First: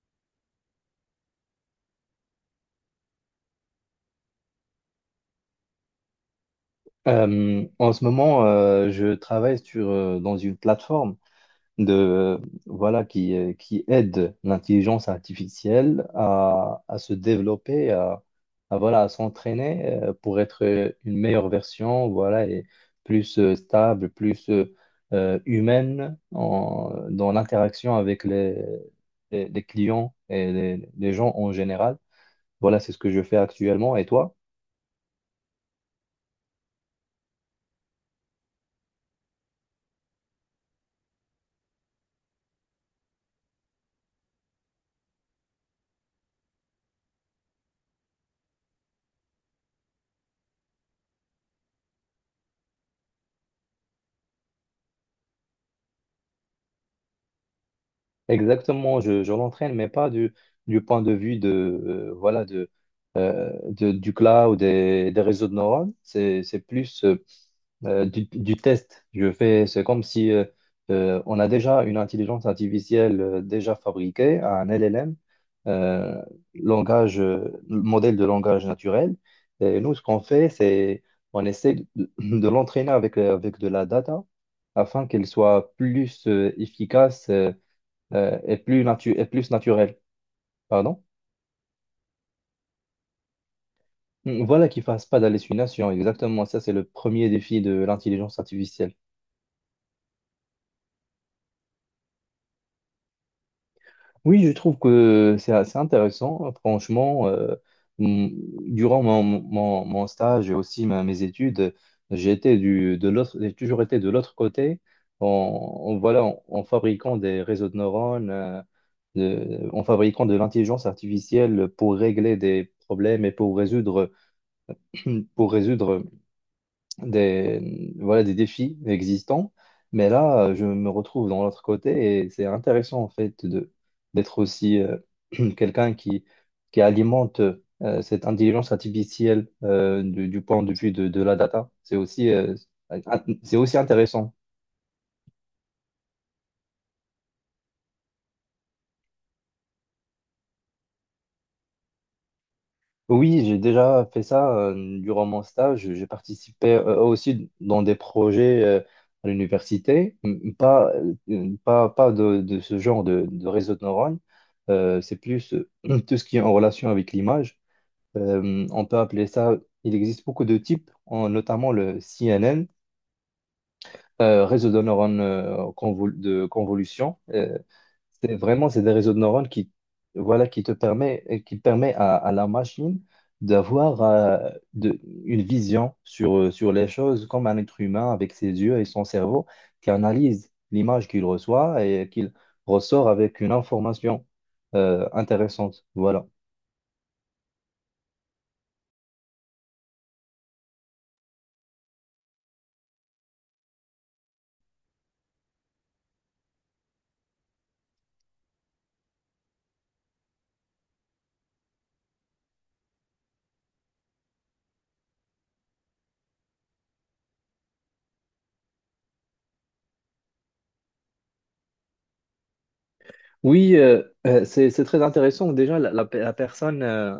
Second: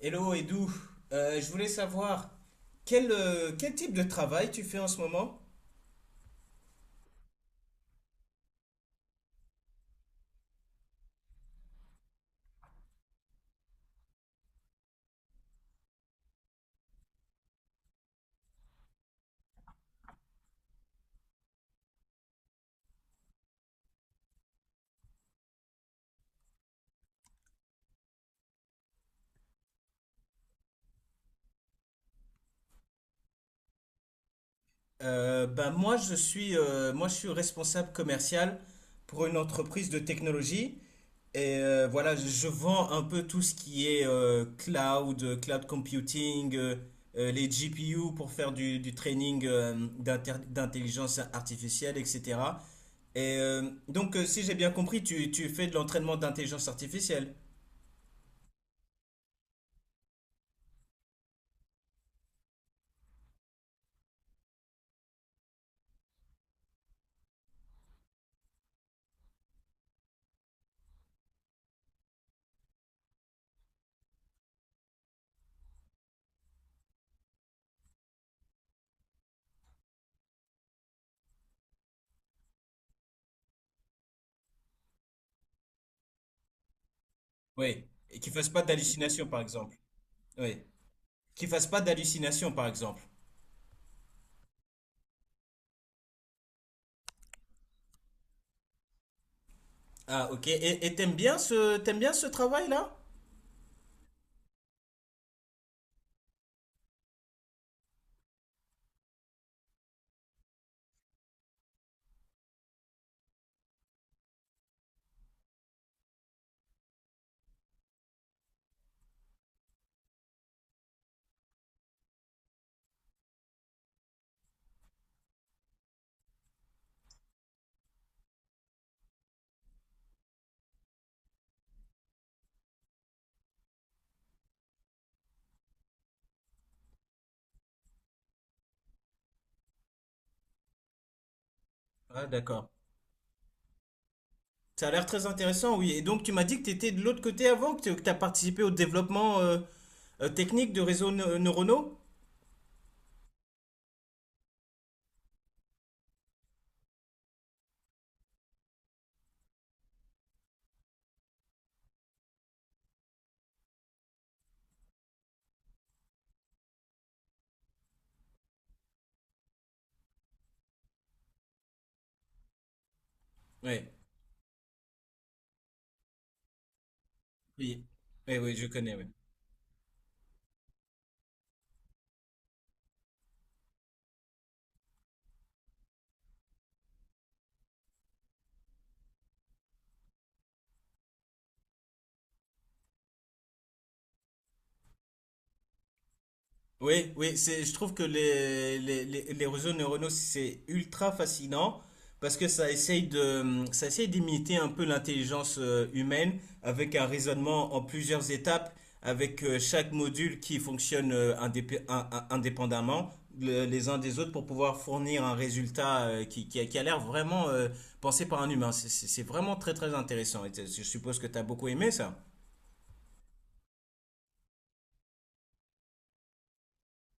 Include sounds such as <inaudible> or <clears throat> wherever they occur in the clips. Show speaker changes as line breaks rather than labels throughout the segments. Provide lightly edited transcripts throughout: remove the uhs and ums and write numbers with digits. Hello Edou. Je voulais savoir quel, quel type de travail tu fais en ce moment?
En ce moment, je travaille sur, dans une plateforme de, voilà, qui aide l'intelligence artificielle à se développer, à, voilà, à s'entraîner pour être une meilleure version, voilà, et plus stable, plus humaine dans l'interaction avec les clients et les gens en général. Voilà, c'est ce que je fais actuellement. Et toi?
Bah moi je suis responsable commercial pour une entreprise de technologie et voilà je vends un peu tout ce qui est cloud, cloud computing, les GPU pour faire du training d'intelligence artificielle etc. Et donc si j'ai bien compris tu fais de l'entraînement d'intelligence artificielle.
Exactement, je l'entraîne, mais pas du point de vue de, voilà, de, du cloud et des réseaux de neurones. C'est plus du test. Je fais, c'est comme si on a déjà une intelligence artificielle déjà fabriquée, un LLM, euh, langage, modèle de langage naturel. Et nous, ce qu'on fait, c'est on essaie de l'entraîner avec, avec de la data afin qu'elle soit plus efficace
Oui, et qu'il fasse
et
pas d'hallucinations,
et
par
plus
exemple.
naturel.
Oui,
Pardon?
qu'il fasse pas d'hallucinations, par exemple.
Mm, voilà, qui fasse pas d'hallucinations. Exactement, ça c'est le premier défi de l'intelligence artificielle.
Ah, ok. Et t'aimes bien ce travail-là?
Oui, je trouve que c'est assez intéressant. Franchement, mm, durant mon stage et aussi mes études, j'ai été de l'autre, j'ai toujours été de l'autre côté voilà, en fabriquant des réseaux de neurones, en fabriquant de l'intelligence artificielle pour régler des problèmes et pour résoudre, <clears throat> pour résoudre des, voilà, des défis existants. Mais là, je me retrouve dans l'autre côté et c'est intéressant en fait de d'être aussi <clears throat> quelqu'un qui alimente cette intelligence artificielle du point de vue de la data. C'est
Ah,
aussi,
d'accord.
c'est aussi intéressant.
Ça a l'air très intéressant, oui. Et donc, tu m'as dit que tu étais de l'autre côté avant, que tu as participé au développement technique de réseaux neuronaux?
Oui, j'ai déjà fait ça durant mon stage. J'ai participé aussi dans des projets à l'université. Pas de ce genre de réseau de neurones. C'est plus <clears throat> tout ce qui est en relation avec l'image. On peut appeler ça, il existe beaucoup de types, notamment le CNN,
Oui.
réseau de neurones de convolution.
Oui. Oui, oui, je
C'est des
connais, oui.
réseaux de neurones qui voilà qui te permet et qui permet à la machine d'avoir une vision sur sur les choses comme un être humain avec ses yeux et son cerveau qui analyse l'image qu'il reçoit et qu'il ressort avec une information intéressante. Voilà.
Oui, c'est, je trouve que les réseaux neuronaux, c'est ultra fascinant parce que ça essaye d'imiter un peu l'intelligence humaine avec un raisonnement en plusieurs étapes, avec chaque module qui fonctionne indépendamment les uns des autres pour pouvoir fournir un résultat qui a l'air vraiment pensé par un humain. C'est vraiment très très intéressant. Et je suppose que tu as beaucoup aimé ça.
Oui, c'est très intéressant. Déjà, la personne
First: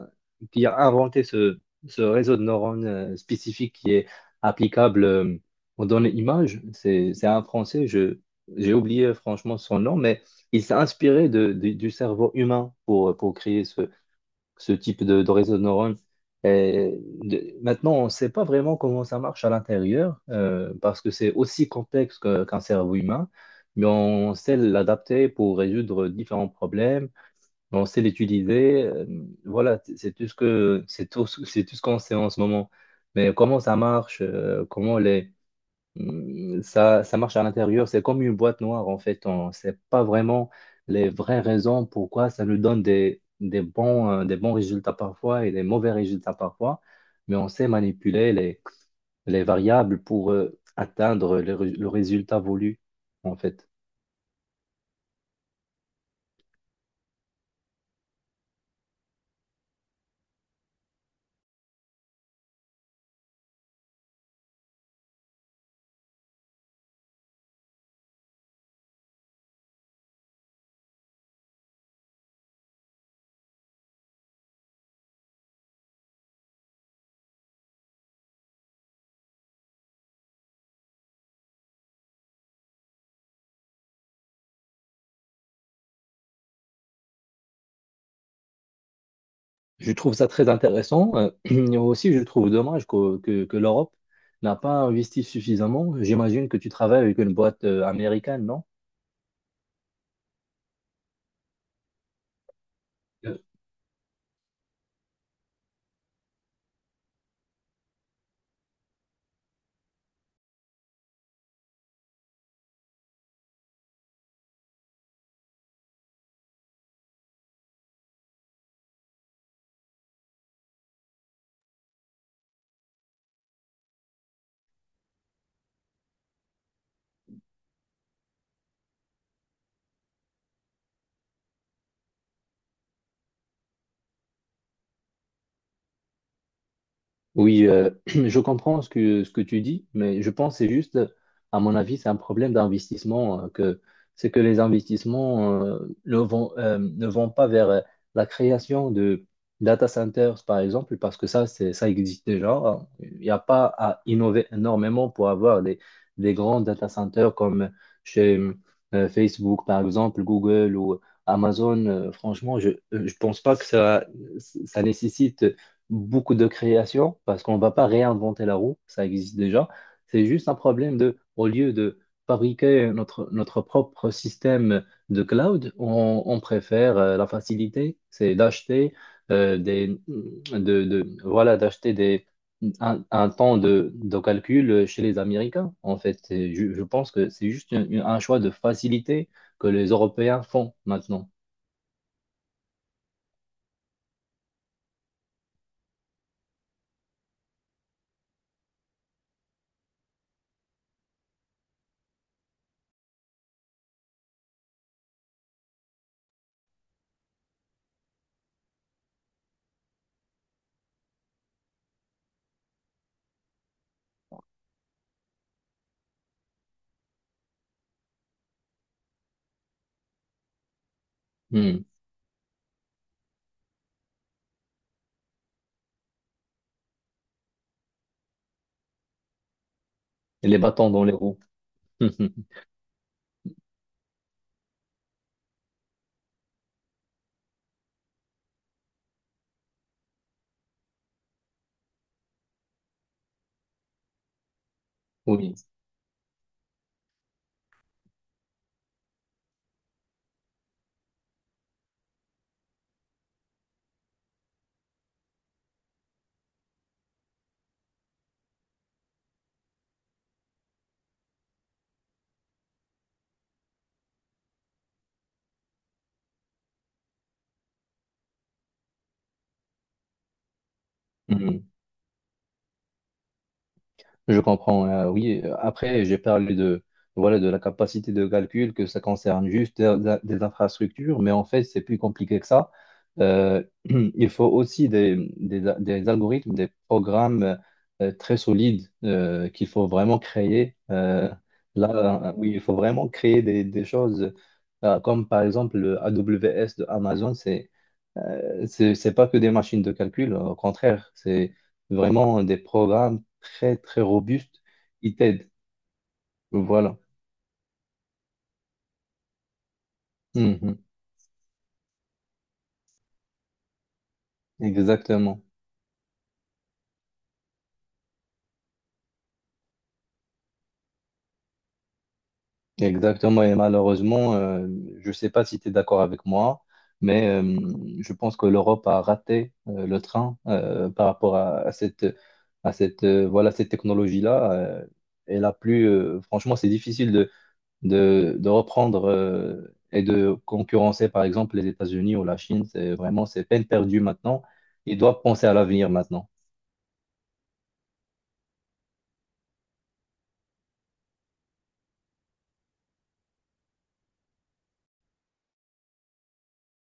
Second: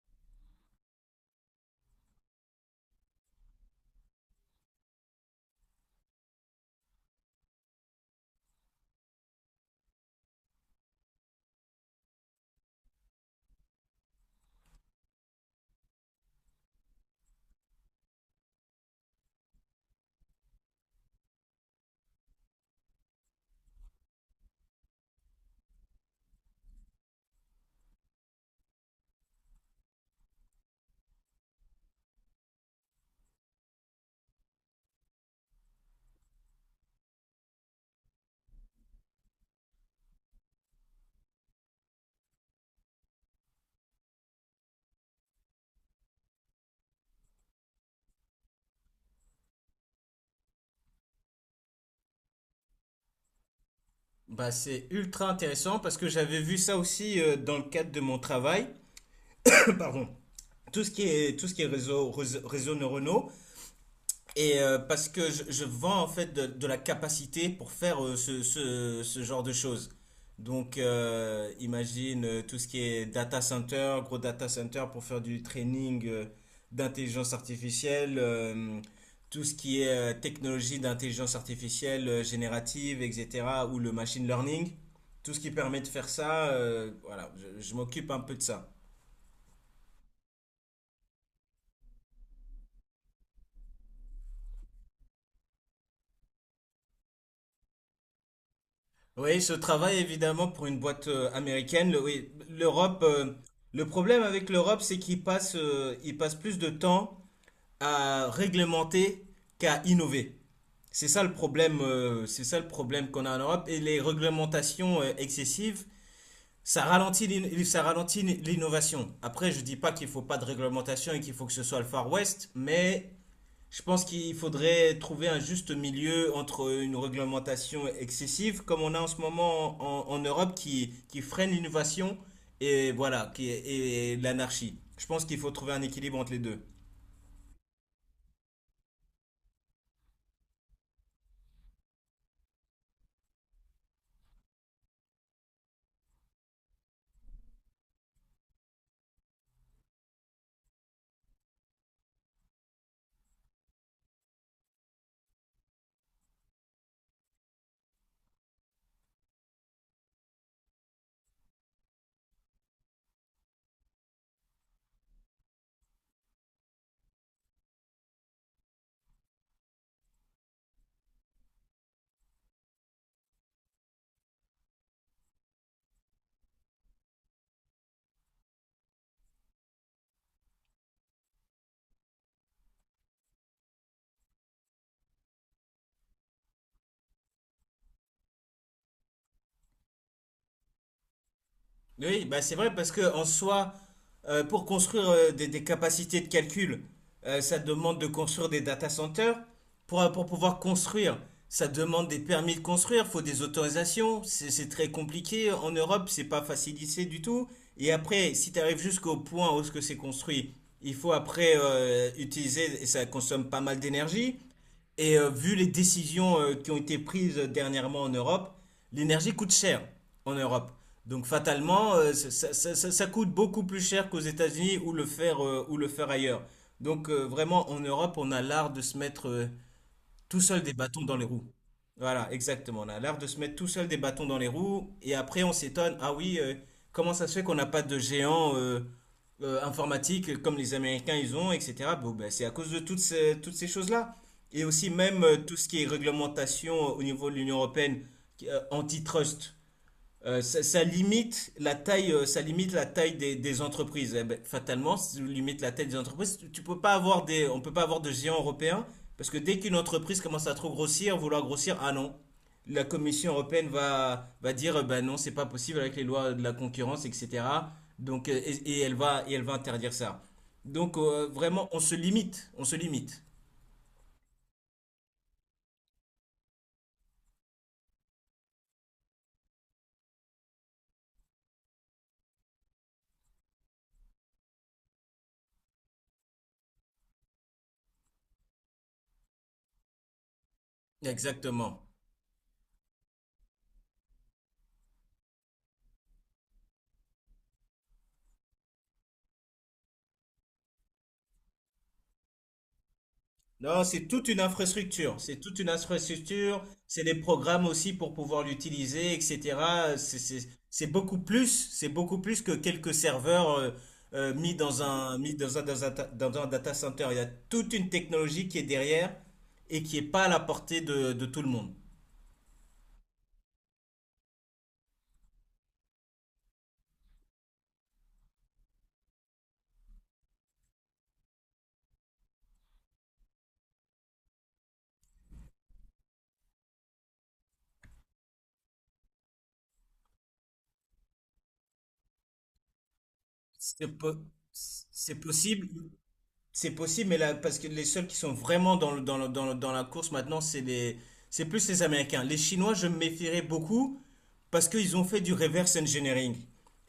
qui a inventé ce réseau de neurones spécifique qui est applicable aux données images, c'est un Français, j'ai oublié franchement son nom, mais il s'est inspiré du cerveau humain pour créer ce type de réseau de neurones. Et maintenant, on ne sait pas vraiment comment ça marche à l'intérieur, parce que c'est aussi complexe qu'un cerveau humain, mais on sait l'adapter pour résoudre différents problèmes, on sait l'utiliser. Voilà, c'est tout ce qu'on sait en ce moment. Mais comment ça marche, comment les, mm, ça marche à l'intérieur, c'est comme une boîte noire en fait. On ne sait pas vraiment les vraies raisons pourquoi ça nous donne des bons résultats parfois et des mauvais résultats parfois, mais on sait manipuler les variables pour atteindre le résultat voulu en fait.
Bah, c'est ultra intéressant parce que j'avais vu ça aussi dans le cadre de mon travail. <coughs> <clears throat> Pardon. Tout ce qui est réseaux neuronaux, et parce que je vends en fait de la capacité pour faire ce genre de choses. Donc, imagine tout ce qui est data center, gros data center pour faire du training d'intelligence artificielle, tout ce qui est technologie d'intelligence artificielle générative, etc., ou le machine learning, tout ce qui permet de faire ça, voilà, je m'occupe un peu de ça.
Je trouve ça très intéressant. <clears throat> Et aussi, je trouve dommage que, que l'Europe n'a pas investi suffisamment. J'imagine que tu travailles avec une boîte américaine, non?
Oui, ce travail évidemment pour une boîte américaine. Oui, l'Europe, le problème avec l'Europe, c'est qu'ils passent, ils passent plus de temps à réglementer qu'à innover. C'est ça le problème, c'est ça le problème qu'on a en Europe. Et les réglementations excessives, ça ralentit l'innovation. Après, je dis pas qu'il faut pas de réglementation et qu'il faut que ce soit le Far West, mais je pense qu'il faudrait trouver un juste milieu entre une réglementation excessive, comme on a en ce moment en Europe, qui freine l'innovation et voilà, et l'anarchie. Je pense qu'il faut trouver un équilibre entre les deux.
Oui, <clears throat> je comprends ce que tu dis, mais je pense que c'est juste, à mon avis, c'est un problème d'investissement, que c'est que les investissements ne vont, ne vont pas vers la création de data centers, par exemple, parce que ça, c'est, ça existe déjà. Il n'y a pas à innover énormément pour avoir des grands data centers comme chez Facebook, par exemple, Google ou Amazon. Franchement, je ne pense pas que ça nécessite beaucoup de création parce qu'on ne va pas réinventer la roue, ça existe déjà. C'est juste un problème de, au lieu de fabriquer notre, notre propre système de cloud, on préfère la facilité, c'est d'acheter euh, des, de, voilà, d'acheter des, un temps de calcul chez les Américains. En fait, pense que c'est juste un choix de facilité que les Européens font maintenant.
Oui, bah c'est vrai parce que en soi, pour construire des capacités de calcul, ça demande de construire des data centers. Pour pouvoir construire, ça demande des permis de construire, faut des autorisations. C'est très compliqué. En Europe, c'est pas facilité du tout. Et après, si tu arrives jusqu'au point où ce que c'est construit, il faut après utiliser, et ça consomme pas mal d'énergie. Et vu les décisions qui ont été prises dernièrement en Europe, l'énergie coûte cher en Europe. Donc
Hmm.
fatalement, coûte beaucoup plus cher qu'aux États-Unis ou le faire ailleurs. Donc vraiment, en Europe, on a l'art de se mettre tout
Et les
seul des
bâtons
bâtons
dans les
dans les
roues.
roues. Voilà,
<laughs>
exactement. On a l'art de se mettre tout seul des bâtons dans les roues et après on s'étonne, ah oui, comment ça se fait qu'on n'a pas de géants informatiques comme les Américains ils ont, etc. Bon, ben, c'est à cause de toutes ces choses-là. Et aussi même
Oui.
tout ce qui est réglementation au niveau de l'Union européenne, antitrust. Ça ça limite la taille, ça limite la taille des entreprises. Eh ben, fatalement, si tu limites la taille des entreprises, tu peux pas avoir des, on peut pas avoir de géants européens parce que dès qu'une entreprise commence à trop grossir, vouloir grossir, ah non, la Commission européenne va dire, bah non, c'est pas possible avec les lois de la concurrence, etc. Donc, et elle et elle va interdire ça. Donc,
Hmm.
vraiment, on se limite, on se limite.
Je comprends, oui. Après, j'ai parlé de, voilà, de la capacité de calcul, que ça concerne juste des infrastructures, mais en fait, c'est plus compliqué que ça. <clears throat> Il faut aussi des, des algorithmes, des programmes très solides qu'il faut vraiment créer.
Exactement.
Oui, il faut vraiment créer des choses comme par exemple le AWS de Amazon. C'est pas que des machines de calcul, au contraire, c'est vraiment des programmes très,
Non,
très
c'est toute une
robustes qui
infrastructure. C'est
t'aident.
toute une infrastructure.
Voilà.
C'est des programmes aussi pour pouvoir l'utiliser, etc.
Mhm.
C'est beaucoup plus. C'est beaucoup plus que quelques serveurs mis dans un
Exactement.
dans un data center. Il y a toute une technologie qui est derrière et qui est pas à la portée de tout le monde.
Exactement. Et malheureusement, je ne sais pas si tu es d'accord avec moi, mais je pense que l'Europe a raté le train par rapport à cette, voilà, cette technologie-là. Franchement, c'est difficile de reprendre et de concurrencer par exemple les États-Unis ou la Chine, c'est peine
C'est
perdue
po-
maintenant. Ils
c'est
doivent penser à
possible.
l'avenir maintenant.
C'est possible, mais là, parce que les seuls qui sont vraiment dans la course maintenant, c'est plus les Américains. Les Chinois, je me méfierais beaucoup parce qu'ils ont fait du reverse engineering.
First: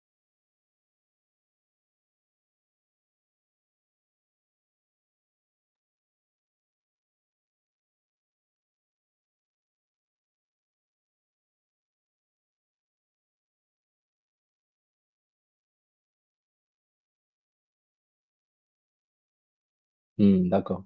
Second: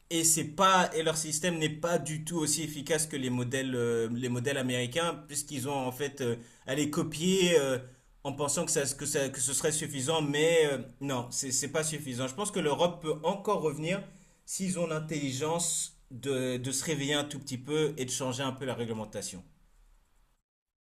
Et c'est pas, et leur système n'est pas du tout aussi efficace que les modèles américains, puisqu'ils ont en fait à les copier en pensant que que ce serait suffisant, mais non, c'est pas suffisant. Je pense que l'Europe peut encore revenir s'ils ont l'intelligence de se réveiller un tout petit peu et de changer un peu la réglementation.
Hmm, d'accord.